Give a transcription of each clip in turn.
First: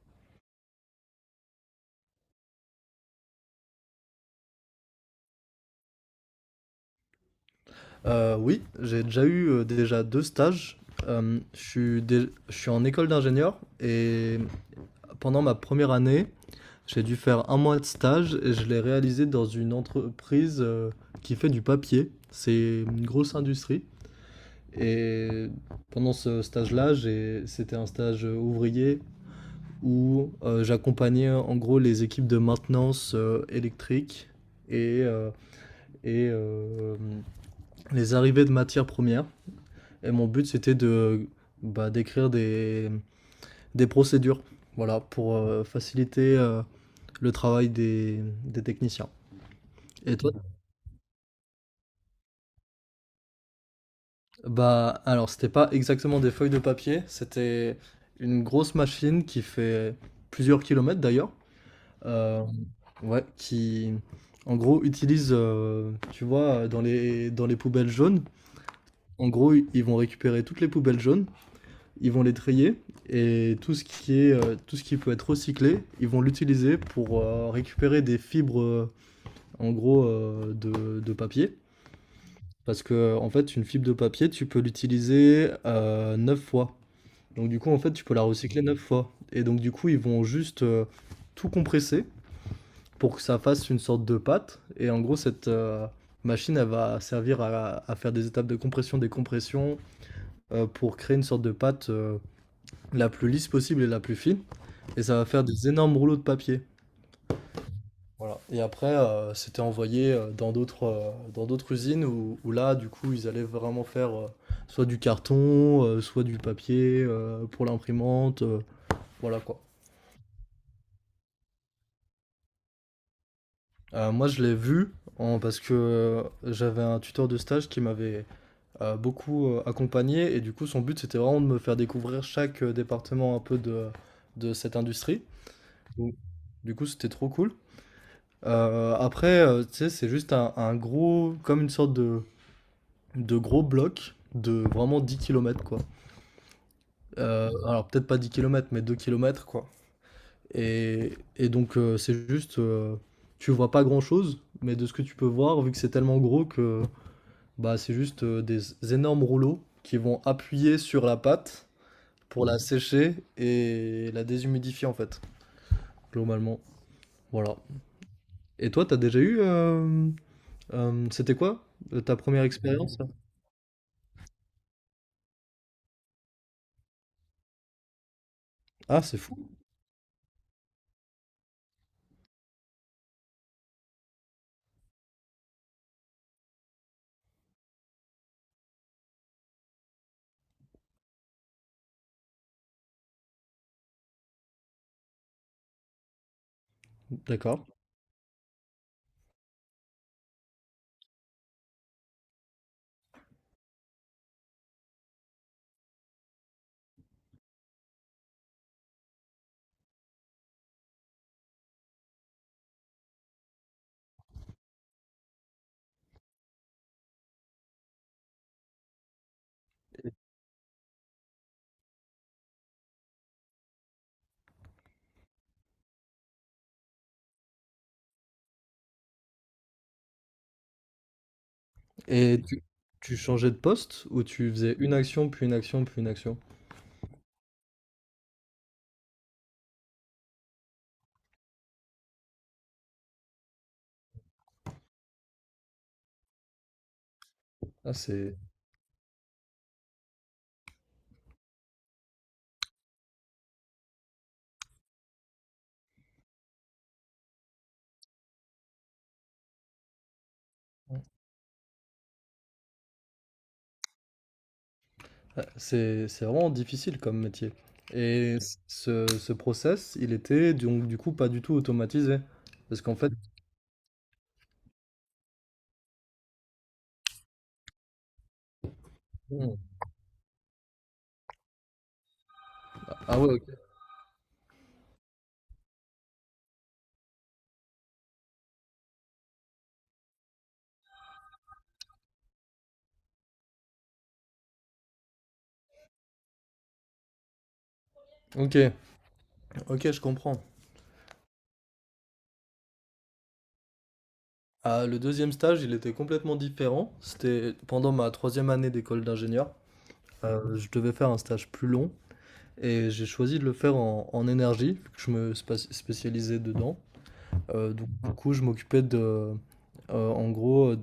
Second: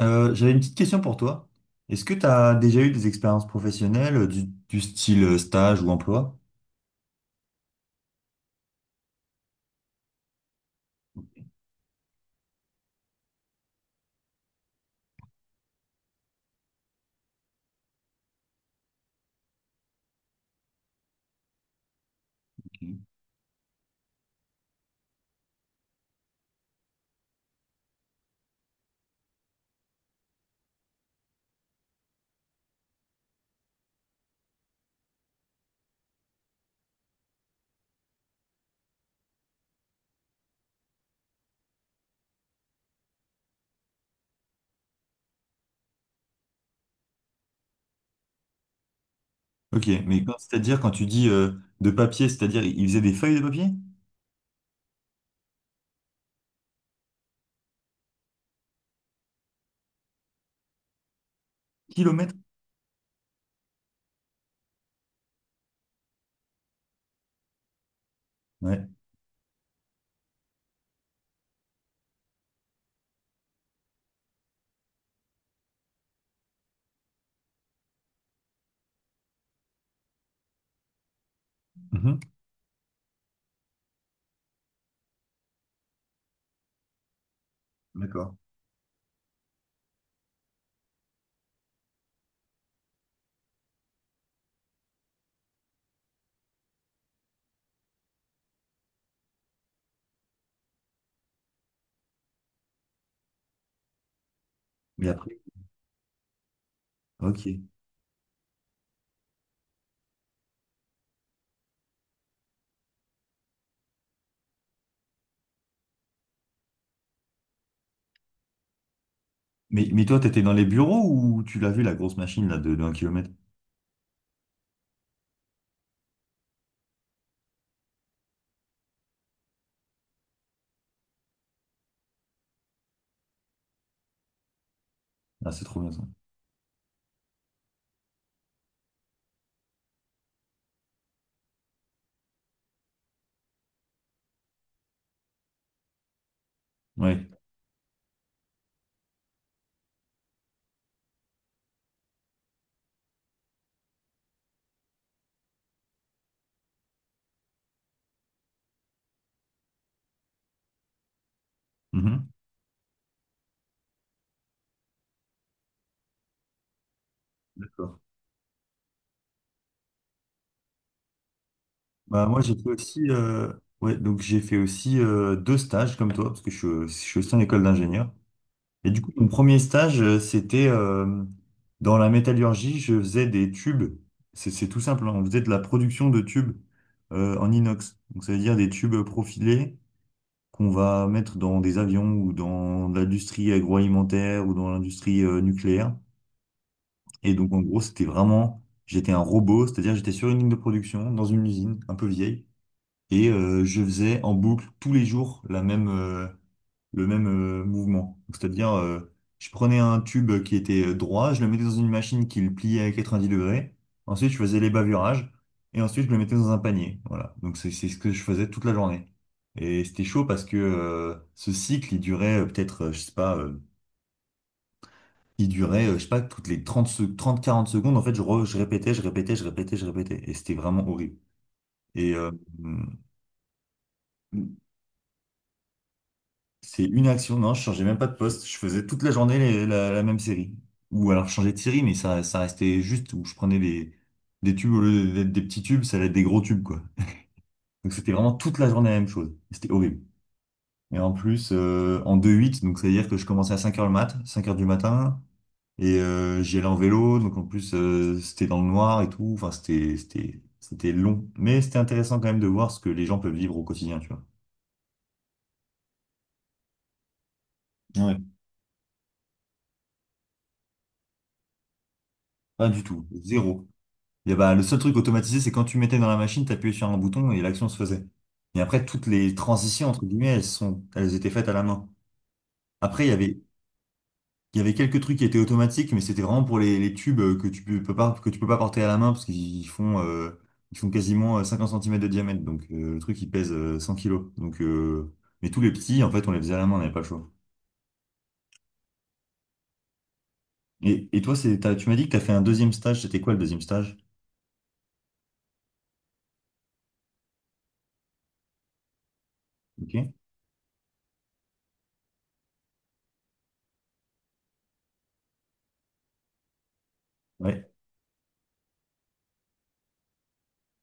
J'avais une petite question pour toi. Est-ce que tu as déjà eu des expériences professionnelles du style stage ou emploi? Oui, j'ai déjà eu déjà deux stages. Je suis, je suis en école d'ingénieur et pendant ma première année, j'ai dû faire un mois de stage et je l'ai réalisé dans une entreprise qui fait du papier. C'est une Ok. grosse industrie. Et pendant ce stage-là, c'était un stage ouvrier où j'accompagnais en gros les équipes de maintenance électrique et, euh, et les arrivées de matières premières. Et mon but, c'était de bah, d'écrire des procédures, voilà, pour faciliter le travail des techniciens. Ok, Et mais toi? C'est-à-dire quand tu dis de papier, c'est-à-dire ils faisaient des feuilles de papier? Bah, alors, c'était pas exactement des feuilles de papier, c'était une grosse machine qui fait plusieurs kilomètres d'ailleurs, Kilomètres? euh, ouais, qui en gros utilise, tu vois, dans les poubelles jaunes, Ouais. en gros, ils vont récupérer toutes les poubelles jaunes, ils vont les trier et tout ce qui est tout ce qui peut être recyclé, ils vont l'utiliser pour récupérer des fibres en gros de papier, Mhm. parce que en fait une fibre de papier tu peux l'utiliser 9 fois. Donc du coup en fait tu peux la D'accord. recycler 9 fois et donc du coup ils vont juste tout compresser pour que ça fasse une sorte de pâte et en gros cette machine elle va servir à faire des étapes de compression, des compressions pour créer une sorte de pâte la plus lisse possible et la plus fine. Et Mais ça va après, faire des énormes rouleaux de papier. ok. Voilà. Et après, c'était envoyé euh, dans d'autres dans d'autres usines où, où là, du coup, ils allaient vraiment faire soit du carton, soit du papier pour l'imprimante. Voilà quoi. Mais toi, tu étais dans les bureaux ou tu l'as vu la grosse machine là de 1 km? Moi, je l'ai vu parce que j'avais un tuteur de stage qui m'avait beaucoup accompagné. Et du coup, son but, c'était vraiment de me faire découvrir chaque département un peu de cette industrie. Ah, c'est trop bien ça. Donc, Du coup, c'était trop cool. Après, tu sais, un gros, comme une sorte de gros bloc de vraiment 10 kilomètres quoi. Ouais. Alors, peut-être pas 10 kilomètres, mais 2 kilomètres quoi. Et donc, c'est juste, tu vois pas grand-chose, mais de ce que tu peux voir, vu que c'est tellement gros que bah, c'est juste des énormes rouleaux qui vont appuyer sur la pâte Mhm. pour la sécher et la déshumidifier, en fait, globalement. Voilà. D'accord. Et toi, t'as déjà eu, c'était quoi ta Bah, moi, première j'ai fait expérience? aussi, ouais, donc j'ai fait aussi deux stages comme toi, parce que je suis aussi en école d'ingénieur. Et Ah, du coup, c'est mon fou, premier stage, c'était dans la métallurgie, je faisais des tubes. C'est tout simple, hein. On faisait de la production de tubes en inox. Donc, ça veut dire des tubes profilés qu'on va mettre dans des avions ou dans l'industrie agroalimentaire ou dans l'industrie nucléaire. Et donc, en d'accord. gros, c'était vraiment, j'étais un robot, c'est-à-dire j'étais sur une ligne de production, dans une usine un peu vieille, et je faisais en boucle tous les jours le même mouvement. Donc, c'est-à-dire, je prenais un tube qui était droit, je le mettais dans une machine qui le pliait à 90°, ensuite je faisais les bavurages, et ensuite je le mettais dans un panier. Voilà, donc c'est ce que je faisais toute la journée. Et c'était chaud parce que ce cycle, il durait peut-être, je sais pas, toutes les 30, trente quarante secondes, en fait, je répétais, je répétais, je répétais, je répétais. Et c'était vraiment horrible. Et Et tu changeais de poste ou tu faisais une action, puis une action, puis une action? c'est une action, non, je changeais même pas de poste, je faisais toute la journée la même série. Ou alors je changeais de série, mais ça restait juste où je prenais des tubes au lieu d'être des petits tubes, ça allait être des gros tubes, quoi. Donc Ah, c'était vraiment c'est toute la journée la même chose. C'était horrible. Et en plus, en deux huit, donc c'est-à-dire que je commençais à 5 heures du matin. Et j'y allais en vélo, donc en plus c'était dans le noir et tout. Enfin, c'était long, mais c'était intéressant quand même de voir ce que les gens peuvent vivre au quotidien, tu vois. c'est vraiment difficile comme métier. Ouais. Et ce process, il était donc du coup pas du tout automatisé. Pas Parce du qu'en tout, fait... zéro. Et y bah, le seul truc automatisé, c'est quand tu mettais dans la machine, t'appuyais sur un bouton et l'action se faisait. Et après, toutes les Hmm. transitions entre guillemets, elles étaient faites à la main. Après, il y Ah ouais, avait... ok. Il y avait quelques trucs qui étaient automatiques, mais c'était vraiment pour les tubes que tu peux pas porter à la main parce qu'ils font quasiment 50 centimètres de diamètre. Donc le truc, il pèse 100 kilos. Donc, mais tous les petits, en fait, on les faisait à la main, on n'avait pas le choix. Ok, ok, je comprends. Et toi, tu m'as dit que tu as fait un deuxième stage. C'était quoi le deuxième stage? Ah, le deuxième stage, il était complètement différent. C'était pendant ma troisième année d'école d'ingénieur. Ok. Je devais faire un stage plus long et j'ai choisi de le faire en énergie, vu que je me spécialisais dedans. Ouais. Donc du coup, je m'occupais de, en gros,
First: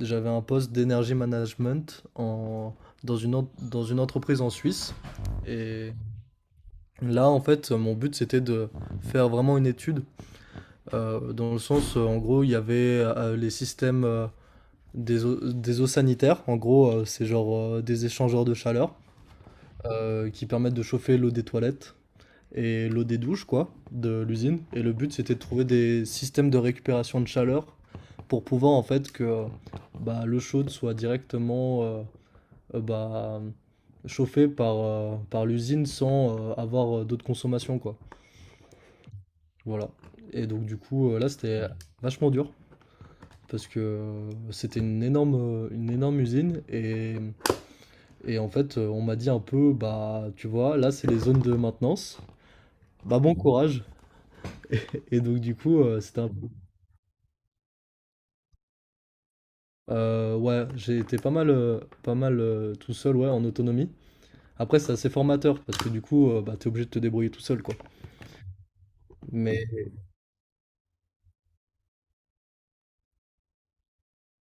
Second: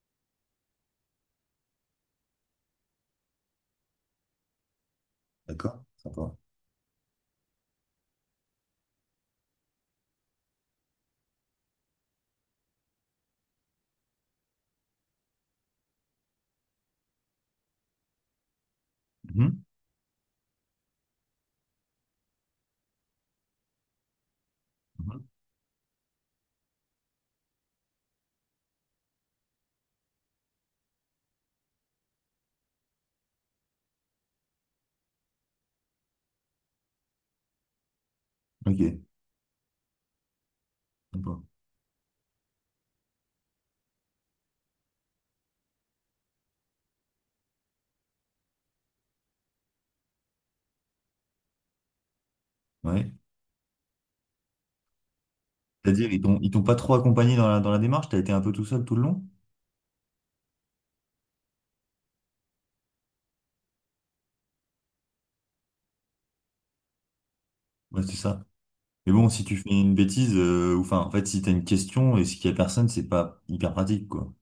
j'avais un poste d'énergie management en dans une entreprise en Suisse D'accord. et Sympa. là, en fait, mon but, c'était de faire vraiment une étude, dans le sens, en gros, il y avait, les systèmes, des eaux sanitaires. En gros, c'est genre, des échangeurs de chaleur, Mhm. Qui permettent de chauffer l'eau des toilettes et l'eau des douches, quoi, de l'usine. Et le but, Mhm. c'était de trouver des systèmes de récupération de chaleur pour pouvoir, en fait, que bah, l'eau chaude soit directement bah, chauffée par l'usine sans avoir d'autres consommations, quoi. Ok. Voilà. Et donc, là, Sympa. c'était vachement dur. Parce que c'était une énorme usine et en fait on m'a dit un peu bah tu vois là c'est les zones de maintenance, Ouais. bah bon courage, et donc du coup, C'est-à-dire, c'était un peu... ils t'ont pas trop accompagné dans la démarche? T'as été un peu tout seul tout le long? Ouais, j'ai été pas mal, pas mal tout seul, ouais, en autonomie. Après, c'est assez formateur parce que du coup, bah, t'es obligé de te débrouiller tout seul, quoi. Ouais, c'est ça. Mais bon, si tu Mais fais une bêtise, ou enfin, en fait, si t'as une question et qu'il y a personne, c'est pas hyper pratique, quoi.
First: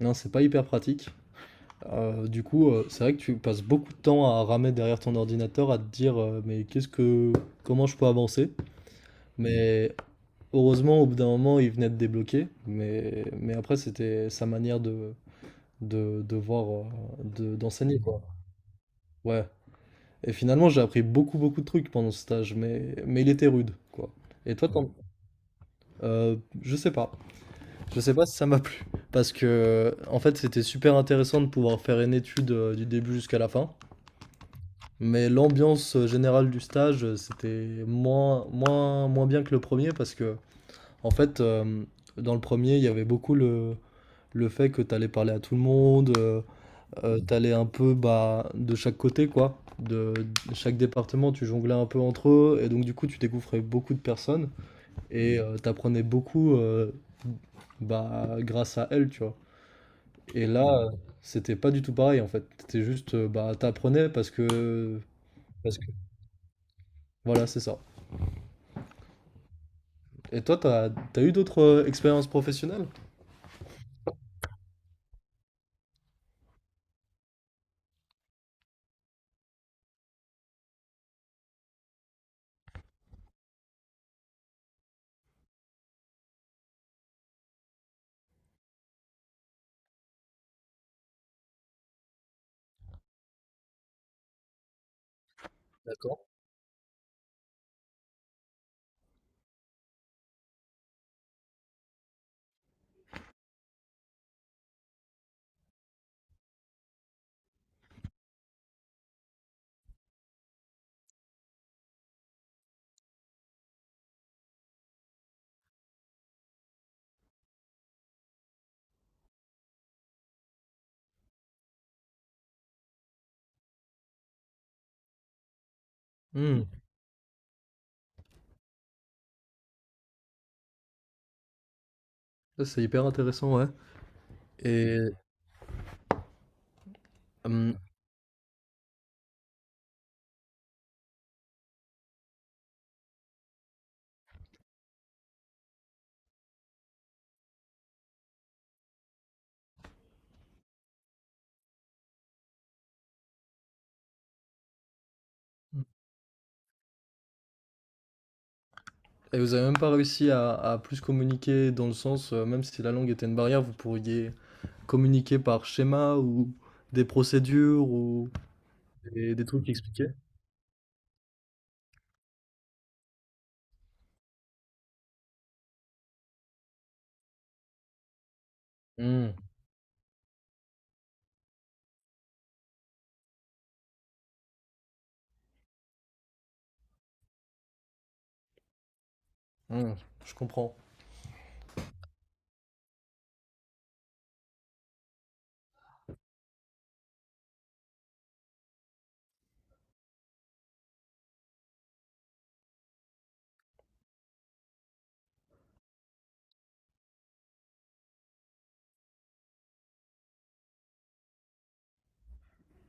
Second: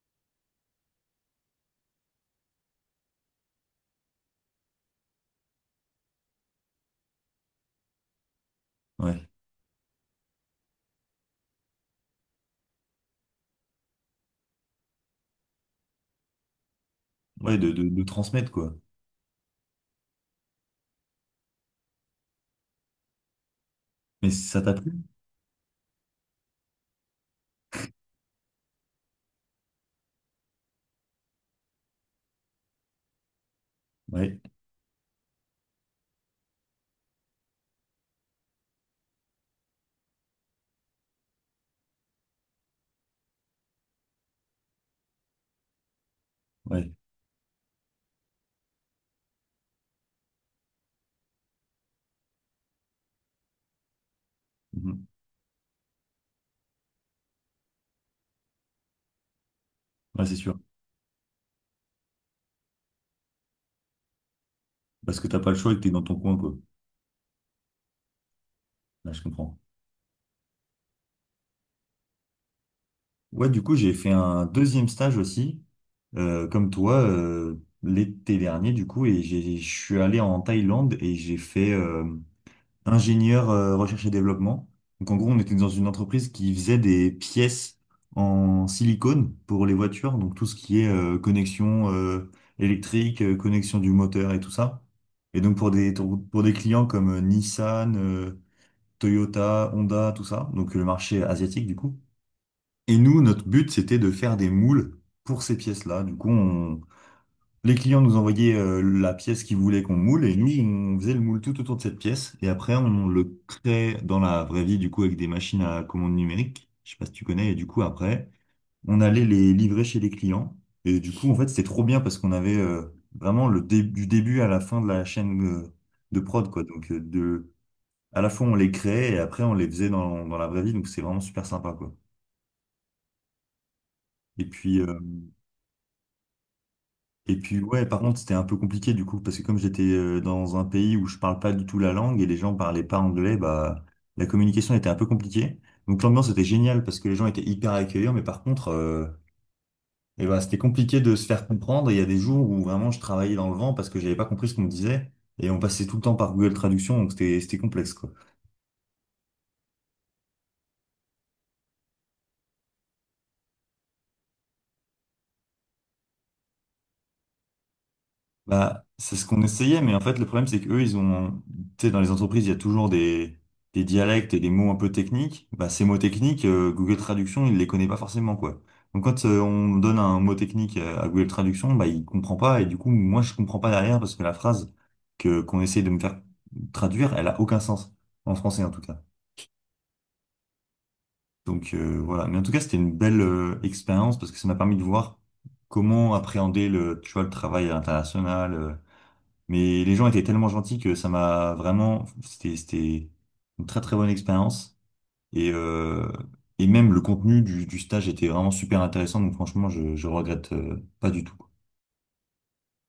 non, c'est pas hyper pratique. Du coup, c'est vrai que tu passes beaucoup de temps à ramer derrière ton ordinateur, à te dire, mais qu'est-ce que, comment je peux avancer? Ouais. Mais heureusement, au bout d'un moment, il venait de débloquer. Mais après, c'était sa manière de voir, Ouais, d'enseigner, de quoi. transmettre, quoi. Ouais. Et finalement, j'ai appris beaucoup, beaucoup de trucs pendant ce stage, mais il était rude, quoi. Mais Et ça toi, t'a plu? Je sais pas. Je sais pas si ça m'a plu. Parce que, en fait, c'était super intéressant de pouvoir faire une étude du début jusqu'à la fin. Ouais, Mais l'ambiance générale du stage, c'était moins, moins, moins bien que le premier. Parce que, en fait, dans le premier, il y avait beaucoup le fait que t'allais parler à tout le monde. Ouais. T'allais un peu bah, de chaque côté, quoi. De chaque département, tu jonglais un peu entre eux, et donc du coup, tu découvrais beaucoup de personnes, Mhm. et t'apprenais beaucoup bah, grâce à elles, tu vois. Ouais, c'est Et sûr. là, c'était pas du tout pareil, en fait. C'était juste, bah, t'apprenais Parce que t'as pas le choix et parce que que... t'es dans ton coin, quoi. Voilà, c'est ça. Là, je comprends. Et toi, t'as eu d'autres expériences professionnelles? Ouais, du coup, j'ai fait un deuxième stage aussi, comme toi, l'été dernier, du coup, et je suis allé en Thaïlande et j'ai fait ingénieur recherche et développement. Donc en gros, on était dans une entreprise qui faisait des pièces en silicone pour les voitures, donc tout ce qui est connexion électrique, connexion du moteur et tout ça. Et donc pour des D'accord. pour des clients comme Nissan, Toyota, Honda, tout ça, donc le marché asiatique du coup. Et nous, notre but, c'était de faire des moules pour ces pièces-là. Du coup, on les clients nous envoyaient la pièce qu'ils voulaient qu'on moule et nous, on faisait le moule tout autour de cette pièce et après, on le créait dans la vraie vie, du coup, avec des machines à commande numérique. Je sais pas si tu connais. Et du coup, après, on allait les livrer chez les clients. Et du coup, en fait, c'était trop bien parce qu'on avait vraiment du début à la fin de la chaîne de prod, quoi. Hmm. Donc, à la fois, on les créait et après, on les faisait dans, dans la vraie vie. Donc, c'est vraiment super sympa, quoi. Ça, c'est hyper intéressant, ouais. Et puis, euh, Et... Et puis hum. ouais, par contre, c'était un peu compliqué du coup, parce que comme j'étais dans un pays où je parle pas du tout la langue et les gens parlaient pas anglais, bah la communication était un peu compliquée. Donc l'ambiance était géniale parce que les gens étaient hyper accueillants, mais par contre, eh ben, c'était compliqué de se faire comprendre. Et il y a des jours où vraiment je travaillais dans le vent parce que j'avais pas compris ce qu'on me disait et on passait tout le temps par Google Traduction, donc c'était complexe quoi. Et vous avez même pas réussi à plus communiquer dans le sens, même si la langue était une barrière, vous pourriez communiquer par schéma ou des procédures ou Bah, c'est ce qu'on des trucs essayait, mais en expliqués. fait, le problème, c'est qu'eux, tu sais, dans les entreprises, il y a toujours des dialectes et des mots un peu techniques. Bah, ces mots techniques, Google Traduction, il les connaît pas forcément, quoi. Donc, quand Hmm, on donne un mot technique à Google Traduction, bah, il comprend pas, et du coup, moi, je comprends pas derrière, parce que la phrase qu'on essaye de me faire traduire, elle a aucun sens. En français, en tout cas. hmm, je comprends. Donc, voilà. Mais en tout cas, c'était une belle, expérience, parce que ça m'a permis de voir comment appréhender le, tu vois, le travail international, mais les gens étaient tellement gentils que ça m'a vraiment, c'était une très très bonne expérience. Et, euh, et même le contenu du stage était vraiment super intéressant. Donc franchement, je regrette pas du tout.